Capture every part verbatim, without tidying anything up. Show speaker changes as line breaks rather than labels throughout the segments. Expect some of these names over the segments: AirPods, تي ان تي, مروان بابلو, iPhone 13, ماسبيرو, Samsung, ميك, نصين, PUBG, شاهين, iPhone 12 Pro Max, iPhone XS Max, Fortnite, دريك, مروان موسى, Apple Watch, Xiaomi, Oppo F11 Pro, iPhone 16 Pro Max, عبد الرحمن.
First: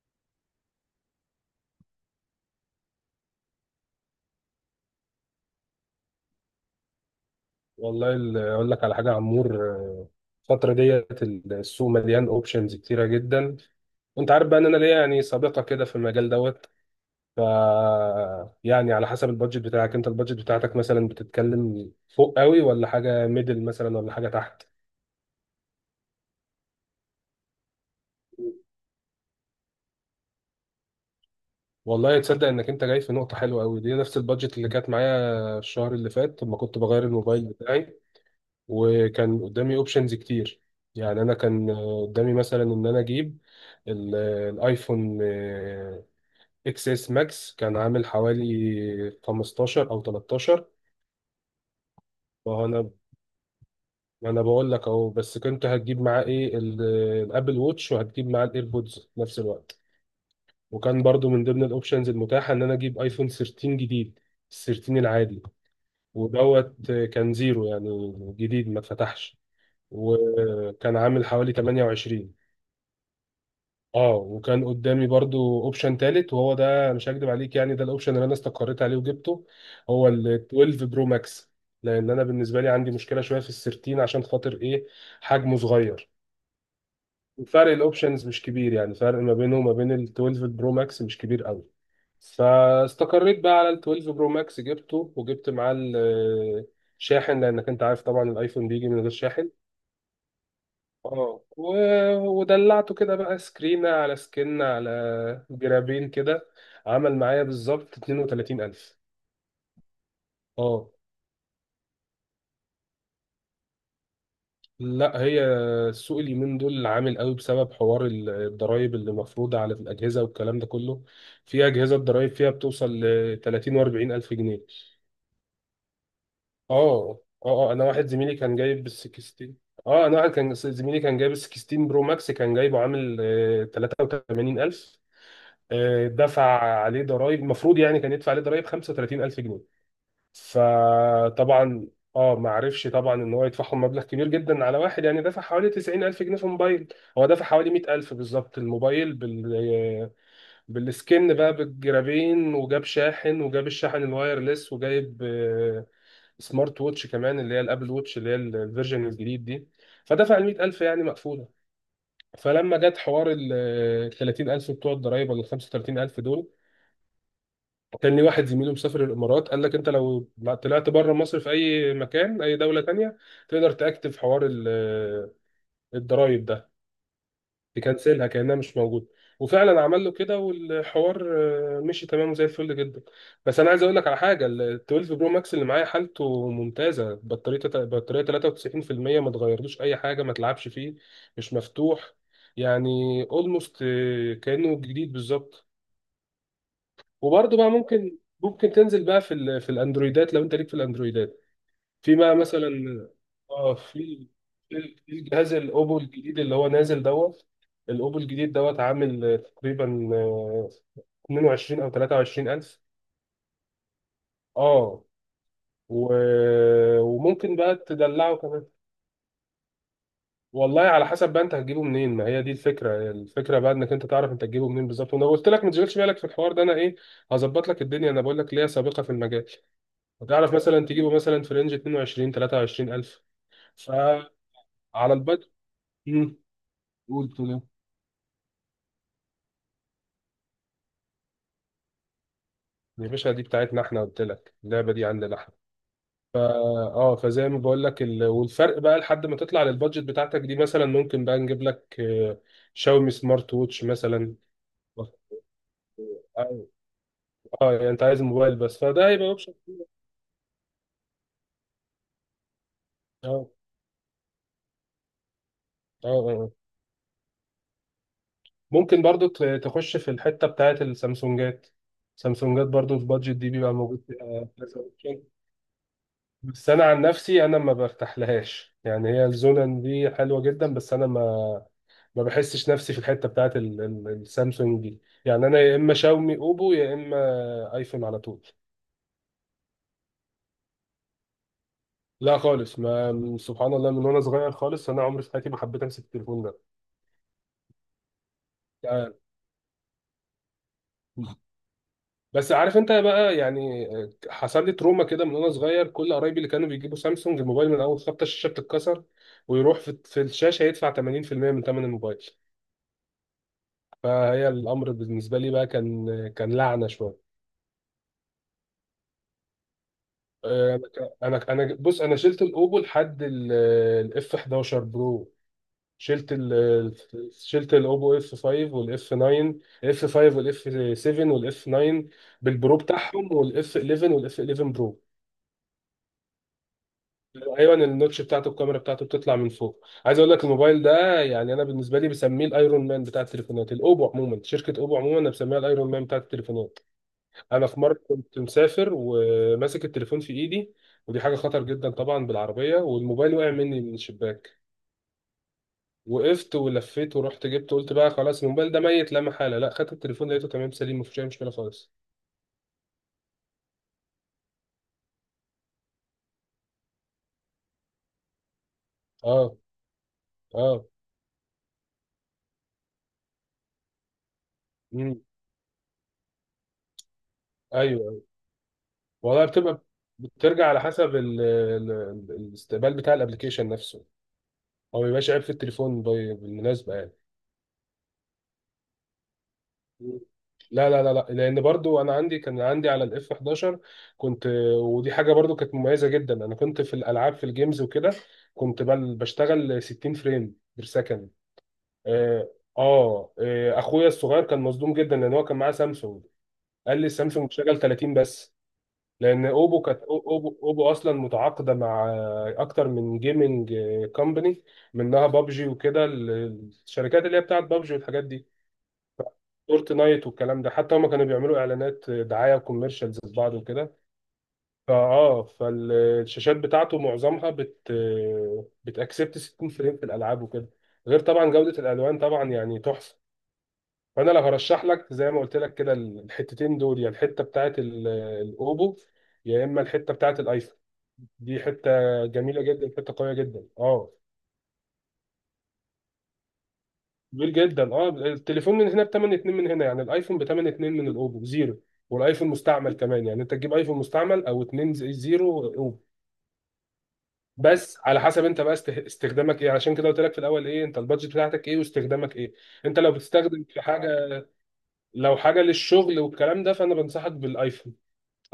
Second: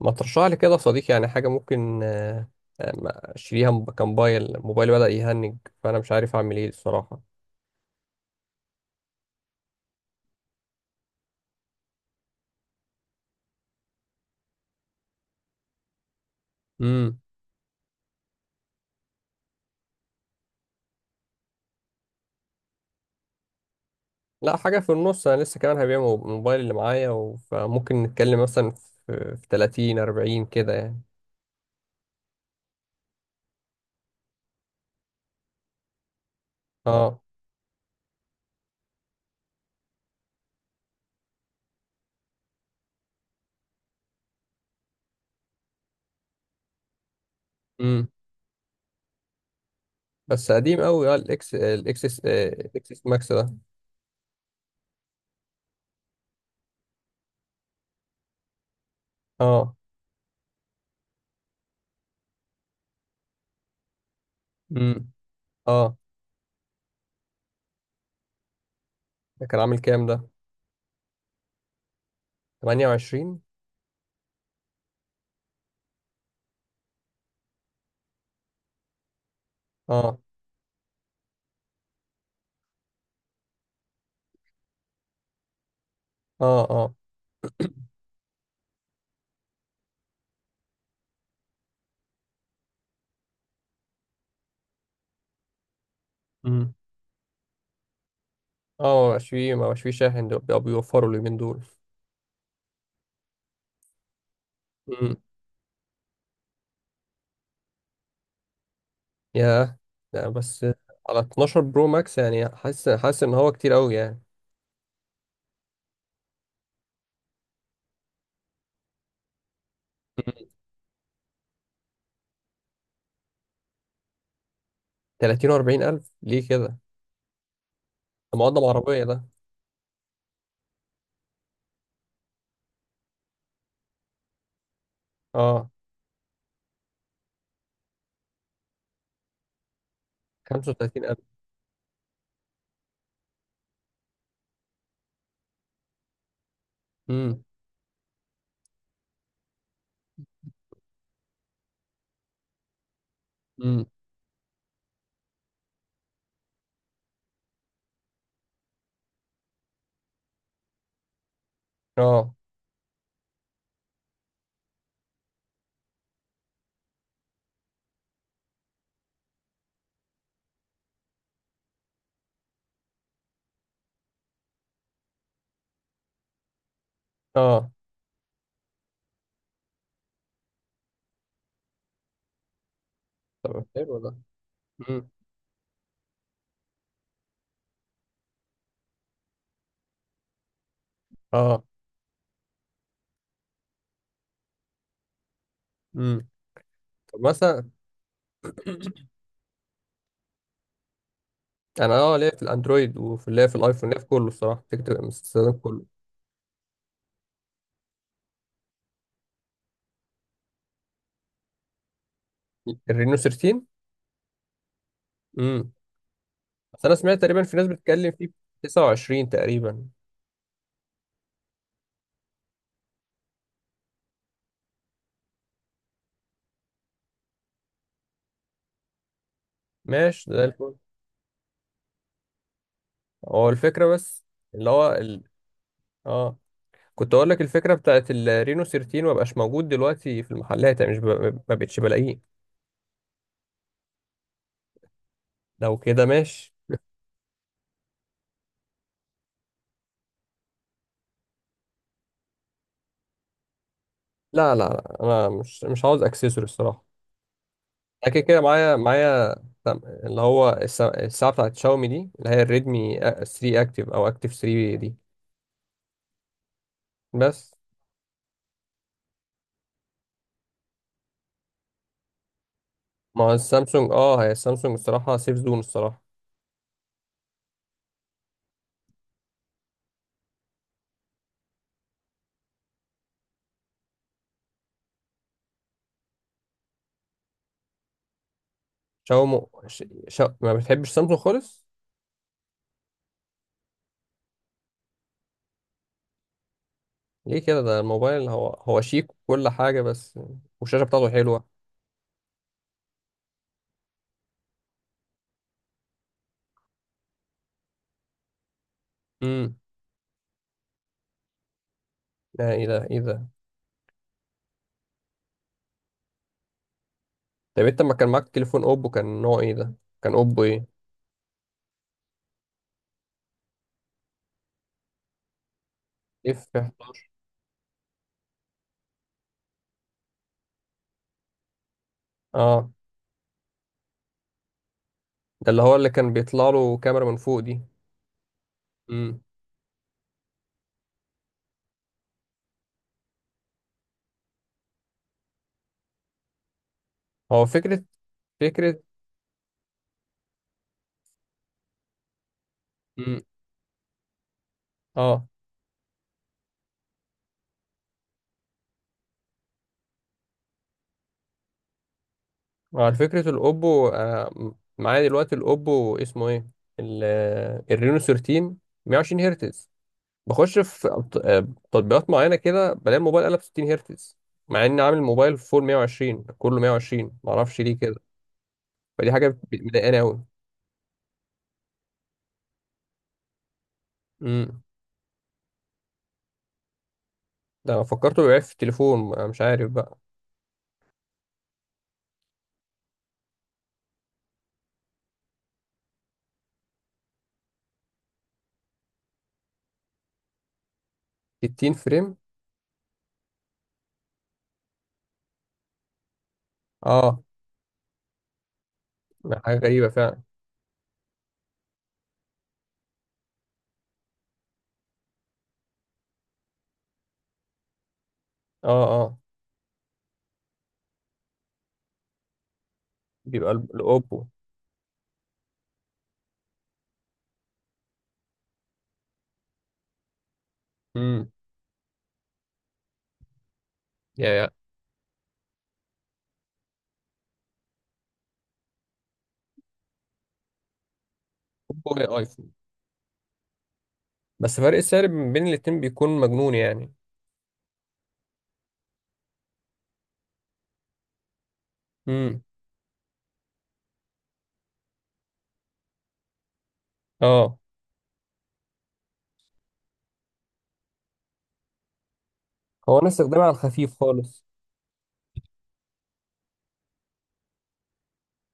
ما ترشح لي كده يا صديقي، يعني حاجة ممكن، آه، آه، ما أشتريها، م- كموبايل، موبايلي بدأ يهنج. فأنا مش عارف أعمل إيه الصراحة.
والله ال- اقول لك على حاجه يا عمور، آه، الفتره ديت السوق مليان اوبشنز كتيره جدا. وانت عارف بقى ان انا ليا يعني سابقه كده في المجال دوت.
امم.
ف يعني على حسب البادجت بتاعك، انت البادجت بتاعتك مثلا بتتكلم فوق قوي، ولا حاجه ميدل مثلا، ولا حاجه
لا،
تحت؟
حاجة في النص. أنا لسه كمان هبيع مو- الموبايل اللي معايا، و- فممكن نتكلم مثلا في في تلاتين اربعين كده يعني.
والله تصدق انك انت جاي في نقطه حلوه قوي، دي نفس البادجت اللي كانت معايا الشهر اللي فات لما كنت بغير
اه.
الموبايل بتاعي. وكان قدامي اوبشنز كتير. يعني انا كان آه، قدامي مثلا ان انا اجيب ال- الايفون اكس اس ماكس، كان عامل
امم.
حوالي خمستاشر او
بس
تلتاشر.
قديم قوي، اه، الإكس الإكسس آه،
فانا
الإكسس ماكس ده.
انا بقول لك اهو، بس كنت هتجيب معاه ايه؟ ال- الابل ووتش، وهتجيب معاه الايربودز في نفس
اه.
الوقت. وكان برضو من ضمن الاوبشنز المتاحه ان انا اجيب ايفون تلتاشر جديد، تلتاشر
امم.
العادي
اه،
ودوت. آه، كان زيرو يعني جديد ما اتفتحش،
ده كان عامل كام ده؟
وكان عامل حوالي تمنية وعشرين.
ثمانية وعشرين؟
اه. وكان قدامي برضو اوبشن تالت، وهو ده مش هكدب عليك يعني ده الاوبشن اللي انا استقريت عليه وجبته، هو
اه.
ال اثنا عشر برو ماكس. لان انا بالنسبه لي عندي مشكله شويه في السيرتين عشان خاطر ايه؟ حجمه صغير.
اه. اه.
وفرق الاوبشنز مش كبير، يعني فرق ما بينه وما بين ال اثنا عشر برو ماكس مش كبير قوي. فاستقريت بقى على ال اتناشر برو ماكس، جبته وجبت معاه
امم.
الشاحن، لانك انت عارف طبعا الايفون بيجي من
اه. ما
غير
بقاش
شاحن.
فيه، ما بقاش فيه شاحن، دول بيوفروا اليومين
اه،
دول.
و- ودلعته كده بقى سكرينة على سكنة على جرابين كده. عمل معايا بالظبط اتنين وتلاتين الف.
يا! لا، بس.
اه.
على اتناشر برو ماكس؟ يعني حاسس حاسس ان هو كتير قوي يعني.
لا، هي السوق اليومين دول عامل قوي بسبب حوار ال- الضرايب اللي مفروضة على الأجهزة والكلام ده كله. في أجهزة الضرايب فيها بتوصل ل تلاتين و40 ألف جنيه.
تلاتين و اربعين الف؟ ليه كده؟
اه اه اه. انا واحد زميلي
ده
كان
مقدم
جايب بال
عربيه ده!
ستاشر. اه، انا واحد كان زميلي كان جايب ال ستاشر برو ماكس، كان جايبه عامل آه، تمنية وتلاتين الف.
اه.
آه، دفع عليه ضرائب، المفروض يعني كان يدفع عليه ضرائب خمسة وتلاتين الف جنيه.
خمسة وتلاتين الف!
فطبعا، اه، ما عرفش طبعا ان هو يدفعهم مبلغ كبير جدا على واحد. يعني دفع حوالي تسعين ألف جنيه في موبايل. هو
امم.
دفع حوالي مئة ألف بالظبط الموبايل بال بالسكن بقى، بالجرابين، وجاب شاحن، وجاب
امم.
الشاحن الوايرلس، وجايب آه، سمارت ووتش كمان، اللي هي الابل ووتش، اللي هي ال- الفيرجن الجديد دي. فدفع ال مية ألف يعني مقفولة.
اه.
فلما جت حوار ال تلاتين الف بتوع الضرايب ولا ال خمسة وتلاتين الف دول، كان واحد زميله مسافر الامارات قال لك انت لو طلعت بره مصر في اي مكان، اي دوله تانية، تقدر تاكتف حوار ال- آه، الضرايب ده،
اه.
تكنسلها كانها مش موجوده. وفعلا عمل له كده، والحوار آه، مشي تمام زي الفل جدا. بس
طب
انا عايز اقول
حلو
لك
ده.
على حاجه، ال
امم.
اثنا عشر برو ماكس اللي معايا حالته ممتازه، بطاريه بطاريه تلاتة وتسعين في المية، ما تغيرلوش اي حاجه، ما تلعبش فيه، مش
اه.
مفتوح يعني. اولموست كانه جديد بالظبط.
امم. طب،
وبرضه
مثلا.
بقى ممكن ممكن تنزل بقى في ال... في الاندرويدات لو انت ليك في الاندرويدات.
انا،
في
اه ليا
بقى
في
مثلا،
الاندرويد، وفي، ليا في
اه،
الايفون، ليا في كله
في
الصراحه،
في
فكره
في
الاستخدام
الجهاز
كله.
الاوبو الجديد اللي هو نازل دوت. الاوبو الجديد دوت عامل آه، تقريبا، آه، اتنين وعشرين او تلاتة وعشرين الف.
الرينو تلتاشر.
اه،
امم.
و...
بس انا سمعت تقريبا في
وممكن
ناس
بقى
بتتكلم فيه ب
تدلعه كمان.
تسعة وعشرين تقريبا.
والله على حسب بقى انت هتجيبه منين، ما هي دي الفكره. الفكره بقى انك انت تعرف انت هتجيبه منين بالظبط، وانا قلت لك ما تشغلش بالك في الحوار ده، انا ايه؟ هظبط لك الدنيا، انا بقول لك ليا سابقه في المجال.
ماشي، ده
وتعرف
الفل.
مثلا تجيبه مثلا في رينج اتنين وعشرين تلاتة وعشرين الف.
هو الفكره بس،
فعلى
اللي هو ال...
البدء.
اه،
امم.
كنت اقول
قلت
لك
له
الفكره بتاعت الرينو تلتاشر ما بقاش موجود دلوقتي في المحلات، يعني مش ب... ما بقتش بلاقيه.
يا باشا دي بتاعتنا احنا، قلت لك اللعبه دي عندنا احنا.
لو كده
فا
ماشي.
اه فزي ما بقول لك، ال... والفرق بقى لحد ما تطلع للبادجت بتاعتك دي مثلا، ممكن بقى نجيب لك آه، شاومي سمارت ووتش مثلا.
لا، لا، لا، انا مش مش عاوز اكسسوري
اه.
الصراحه.
آه، يعني انت
انا كده
عايز
كده
موبايل
معايا،
بس، فده هيبقى
معايا
اوبشن.
سم- اللي هو الس- الساعه بتاعت شاومي دي، اللي هي الريدمي
اه
تلاتة اكتف، او اكتف تلاتة دي.
اه آه.
بس.
ممكن برضو ت- تخش في الحته بتاعت السامسونجات. سامسونجات برضو
ما هو
البادجت دي بيبقى
السامسونج،
موجود
اه، هي
فيها
السامسونج
كذا
الصراحه
option.
سيف زون الصراحه.
بس انا عن نفسي انا ما برتاحلهاش، يعني هي الزونن دي حلوه جدا، بس انا ما ما بحسش نفسي في الحته بتاعت ال- ال- السامسونج دي. يعني انا يا اما شاومي اوبو، يا اما ايفون على طول.
شاومي. ش... ش... ما بتحبش سامسونج خالص؟
لا خالص، ما سبحان الله، من وانا صغير خالص انا عمري في حياتي ما حبيت امسك التليفون ده
ليه كده؟ ده الموبايل هو هو شيك
يعني.
وكل حاجه، بس. والشاشه بتاعته حلوه.
بس عارف انت بقى، يعني، آه، حصل لي تروما كده من وانا صغير، كل قرايبي اللي كانوا بيجيبوا سامسونج الموبايل من اول خبطه الشاشه بتتكسر،
امم.
ويروح في في الشاشه يدفع تمانين في المية من ثمن الموبايل.
لا، ايه ده، ايه ده!
فهي الامر بالنسبه لي بقى كان كان لعنه شويه.
طب انت ما كان معاك تليفون اوبو، كان نوع ايه ده؟ كان اوبو ايه؟
آه، انا انا أنا- بص، انا شلت الاوبو لحد الاف أحد عشر برو. شلت
اف.
ال شلت الاوبو اف خمسة والاف تسعة، اف خمسة والاف سبعة والاف تسعة
اه.
بالبرو بتاعهم، والاف حداشر والاف حداشر برو.
ده اللي هو اللي كان بيطلع له كاميرا من فوق دي؟
ايوه، النوتش بتاعته، الكاميرا بتاعته
امم.
بتطلع من فوق. عايز اقول لك الموبايل ده، يعني انا بالنسبه لي بسميه الايرون مان بتاع التليفونات. الاوبو عموما، شركه اوبو عموما، انا بسميها الايرون مان بتاع التليفونات.
هو
انا في
فكرة.
مره كنت
فكرة.
مسافر وماسك التليفون في ايدي، ودي حاجه خطر جدا طبعا، بالعربيه،
امم.
والموبايل وقع مني من الشباك.
اه.
وقفت ولفيت ورحت جبته، قلت بقى خلاص الموبايل ده ميت لا محاله. لا، خدت التليفون لقيته تمام سليم، مفيش اي مشكله خالص.
على فكرة الاوبو، آه م- معايا دلوقتي الاوبو، اسمه ايه؟ ال- آه، الرينو تلتاشر. مية وعشرين
اه.
هرتز. بخش
اه.
في أبط- آه، تطبيقات معينة كده، بلاقي الموبايل قلب ستين هرتز، مع اني عامل
امم.
الموبايل فول مائة وعشرين، كله مائة وعشرين، معرفش ليه كده.
ايوه، أيوة.
فدي حاجة
والله
بت-
بتبقى،
مضايقاني
بترجع على حسب ال ال ال- الاستقبال بتاع الابلكيشن نفسه،
قوي.
هو ما بيبقاش عيب في التليفون، بي- بالمناسبه يعني.
ده انا فكرته بيعرف في التليفون، أنا مش عارف بقى.
لا لا لا لا، لان برضو انا عندي، كان عندي على الاف حداشر، كنت، ودي حاجه برضو كانت مميزه جدا. انا كنت في الالعاب في الجيمز وكده، كنت بل بشتغل ستين فريم بير سكند.
ستين فريم.
اه. آه، آه، اخويا الصغير كان مصدوم جدا، لان هو كان معاه سامسونج. قال لي
اه.
السامسونج بتشتغل تلاتين بس، لان
حاجه
اوبو
غريبه
كانت أو-
فعلا.
اوبو اوبو اصلا متعاقده مع آه، اكتر من جيمنج كومباني، منها بابجي وكده، ال- الشركات اللي هي بتاعت بابجي والحاجات دي،
اه. اه.
فورتنايت والكلام ده، حتى هما كانوا بيعملوا اعلانات دعايه وكوميرشالز
بيبقى
لبعض
ال-
وكده.
الاوبو.
فاه فالشاشات بتاعته معظمها بت بتاكسبت ستين فريم في الالعاب وكده، غير
امم.
طبعا جوده الالوان طبعا يعني تحفه.
يا
فانا لو
يا
هرشح لك زي ما قلت لك كده الحتتين دول، يا الحته بتاعت ال- الاوبو، يا اما الحته بتاعت الايفون، دي حته
اوبو، يا ايفون.
جميله جدا، حته قويه جدا. اه.
بس فرق السعر من بين الاتنين بيكون مجنون يعني.
كبير جدا، اه، التليفون من هنا بتمن اتنين، من هنا يعني الايفون بتمن اتنين، من الاوبو زيرو.
امم.
والايفون مستعمل كمان يعني، انت تجيب ايفون مستعمل او اتنين زي- زيرو اوبو.
اه.
بس على حسب انت بقى است- استخدامك ايه، عشان كده قلت لك في الاول ايه انت البادجت بتاعتك ايه، واستخدامك ايه.
هو
انت
انا
لو
استخدامي على
بتستخدم في
الخفيف
حاجه،
خالص.
لو حاجه للشغل والكلام ده، فانا بنصحك بالايفون.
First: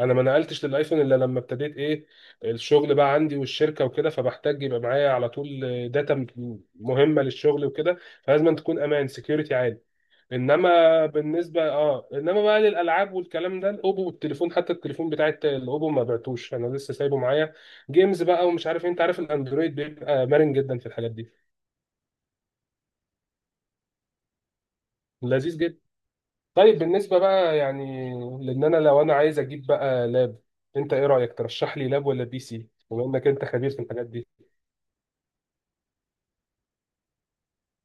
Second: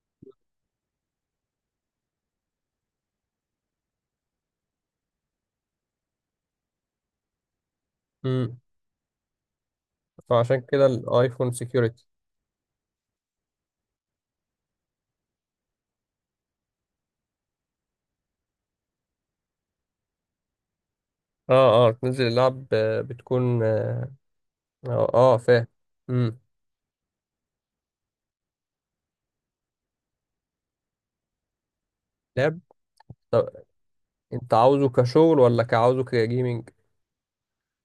انا ما نقلتش للايفون الا لما ابتديت ايه؟ الشغل بقى عندي والشركه وكده، فبحتاج يبقى معايا على طول داتا مهمه للشغل وكده، فلازم
امم.
تكون امان سكيورتي عالي.
فعشان كده
انما
الايفون
بالنسبه،
سكيورتي.
اه، انما بقى للالعاب والكلام ده، الاوبو، والتليفون، حتى التليفون بتاع الت- الاوبو ما بعتوش، انا لسه سايبه معايا جيمز بقى ومش عارف إيه. انت عارف الاندرويد بيبقى مرن جدا في الحاجات دي،
اه، اه، تنزل اللعب، آه، بتكون، اه. اه، آه،
لذيذ
فاهم.
جدا.
امم.
طيب، بالنسبه بقى يعني، لان انا لو انا عايز اجيب بقى لاب، انت ايه رايك؟ ترشح لي لاب ولا بي
لاب.
سي بما انك انت
طب
خبير في الحاجات دي؟
انت عاوزه كشغل ولا كعاوزه كجيمنج؟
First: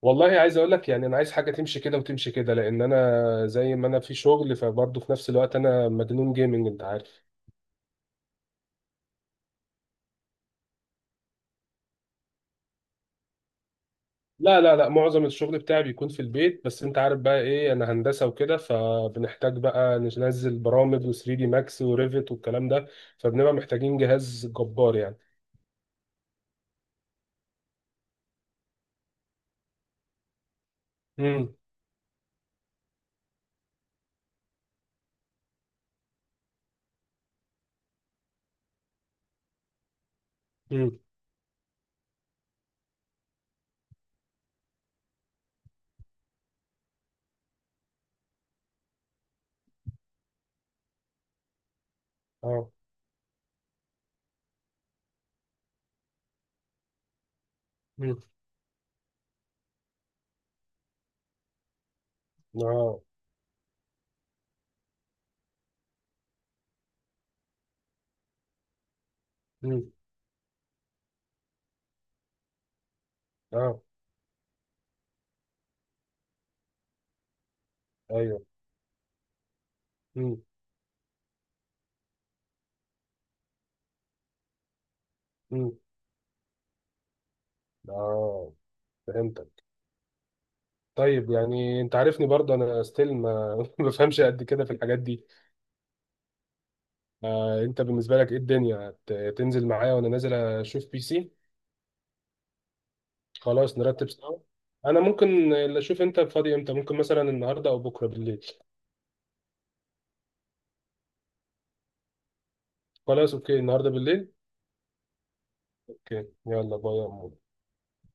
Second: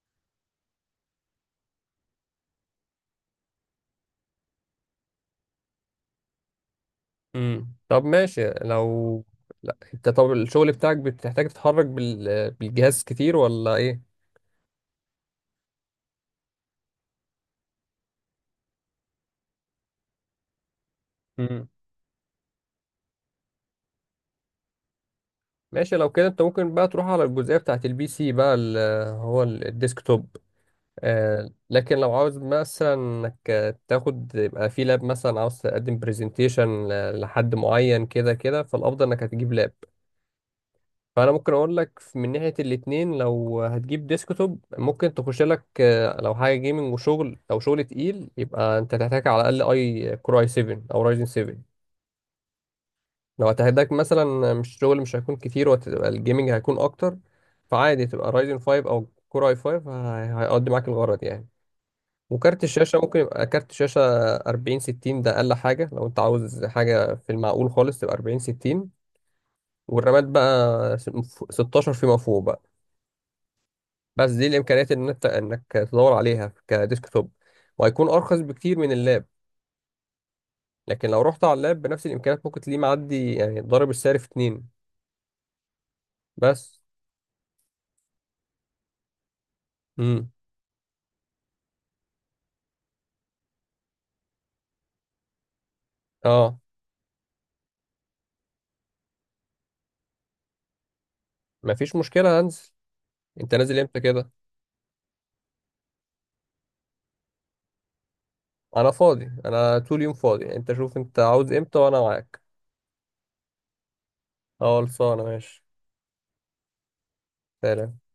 والله عايز اقول لك، يعني انا عايز حاجه تمشي كده وتمشي كده، لان انا زي ما انا في شغل، فبرضه في نفس الوقت انا مجنون جيمنج، انت عارف.
امم. طب ماشي، لو لا، انت طب الشغل بتاعك بتحتاج تتحرك بال... بالجهاز كتير ولا ايه؟
لا لا لا، معظم الشغل بتاعي بيكون في البيت، بس انت عارف بقى ايه، انا هندسة وكده، فبنحتاج بقى ننزل برامج و3 دي
امم.
ماكس وريفت والكلام ده، فبنبقى محتاجين جهاز جبار يعني.
ماشي، لو كده انت ممكن بقى تروح على الجزئية بتاعت البي سي بقى، ال- هو ال- الديسكتوب. آه
امم.
لكن لو عاوز مثلا انك تاخد، يبقى في لاب، مثلا عاوز تقدم برزنتيشن لحد معين كده كده، فالافضل انك هتجيب لاب.
امم.
فانا ممكن اقول لك من ناحيه الاتنين. لو هتجيب ديسكتوب، ممكن تخش لك، آه، لو حاجه جيمنج وشغل، او شغل تقيل، يبقى انت تحتاج على الاقل اي كور اي سبعة، او رايزن سبعة.
اه.
لو هتحتاج مثلا مش شغل مش هيكون كتير، وهتبقى الجيمنج هيكون اكتر، فعادي
امم.
تبقى رايزن خمسة، او كور اي خمسة. هي- هيقضي معاك الغرض يعني. وكارت الشاشه
اه.
ممكن يبقى كارت شاشه اربعين ستين. ده اقل حاجه، لو انت عاوز حاجه في المعقول خالص، تبقى أربعين ستين.
امم.
والرامات بقى ستاشر فيما فوق.
اه.
بس دي الامكانيات ان انت انك تدور عليها كديسك توب، وهيكون ارخص
ايوه.
بكتير من اللاب.
امم.
لكن لو رحت على اللاب بنفس الامكانيات، ممكن تلاقيه معدي يعني، ضارب السعر في اتنين.
امم.
بس.
اه. فهمتك.
امم.
طيب، يعني انت عارفني برضه انا ستيل ما ما بفهمش قد كده في الحاجات دي.
اه.
آه، انت بالنسبة لك ايه الدنيا، هت- تنزل معايا وانا نازل اشوف بي سي؟
مفيش مشكله، هنزل. انت
خلاص،
نازل امتى
نرتب
كده؟
سوا. انا ممكن اللي اشوف انت فاضي امتى، ممكن مثلا النهارده او بكره بالليل.
انا فاضي، انا طول يوم فاضي، انت شوف انت عاوز امتى وانا معاك.
خلاص، اوكي النهارده بالليل.
اه، خلصانه، ماشي.
اوكي، يلا باي يا عمو.
سلام.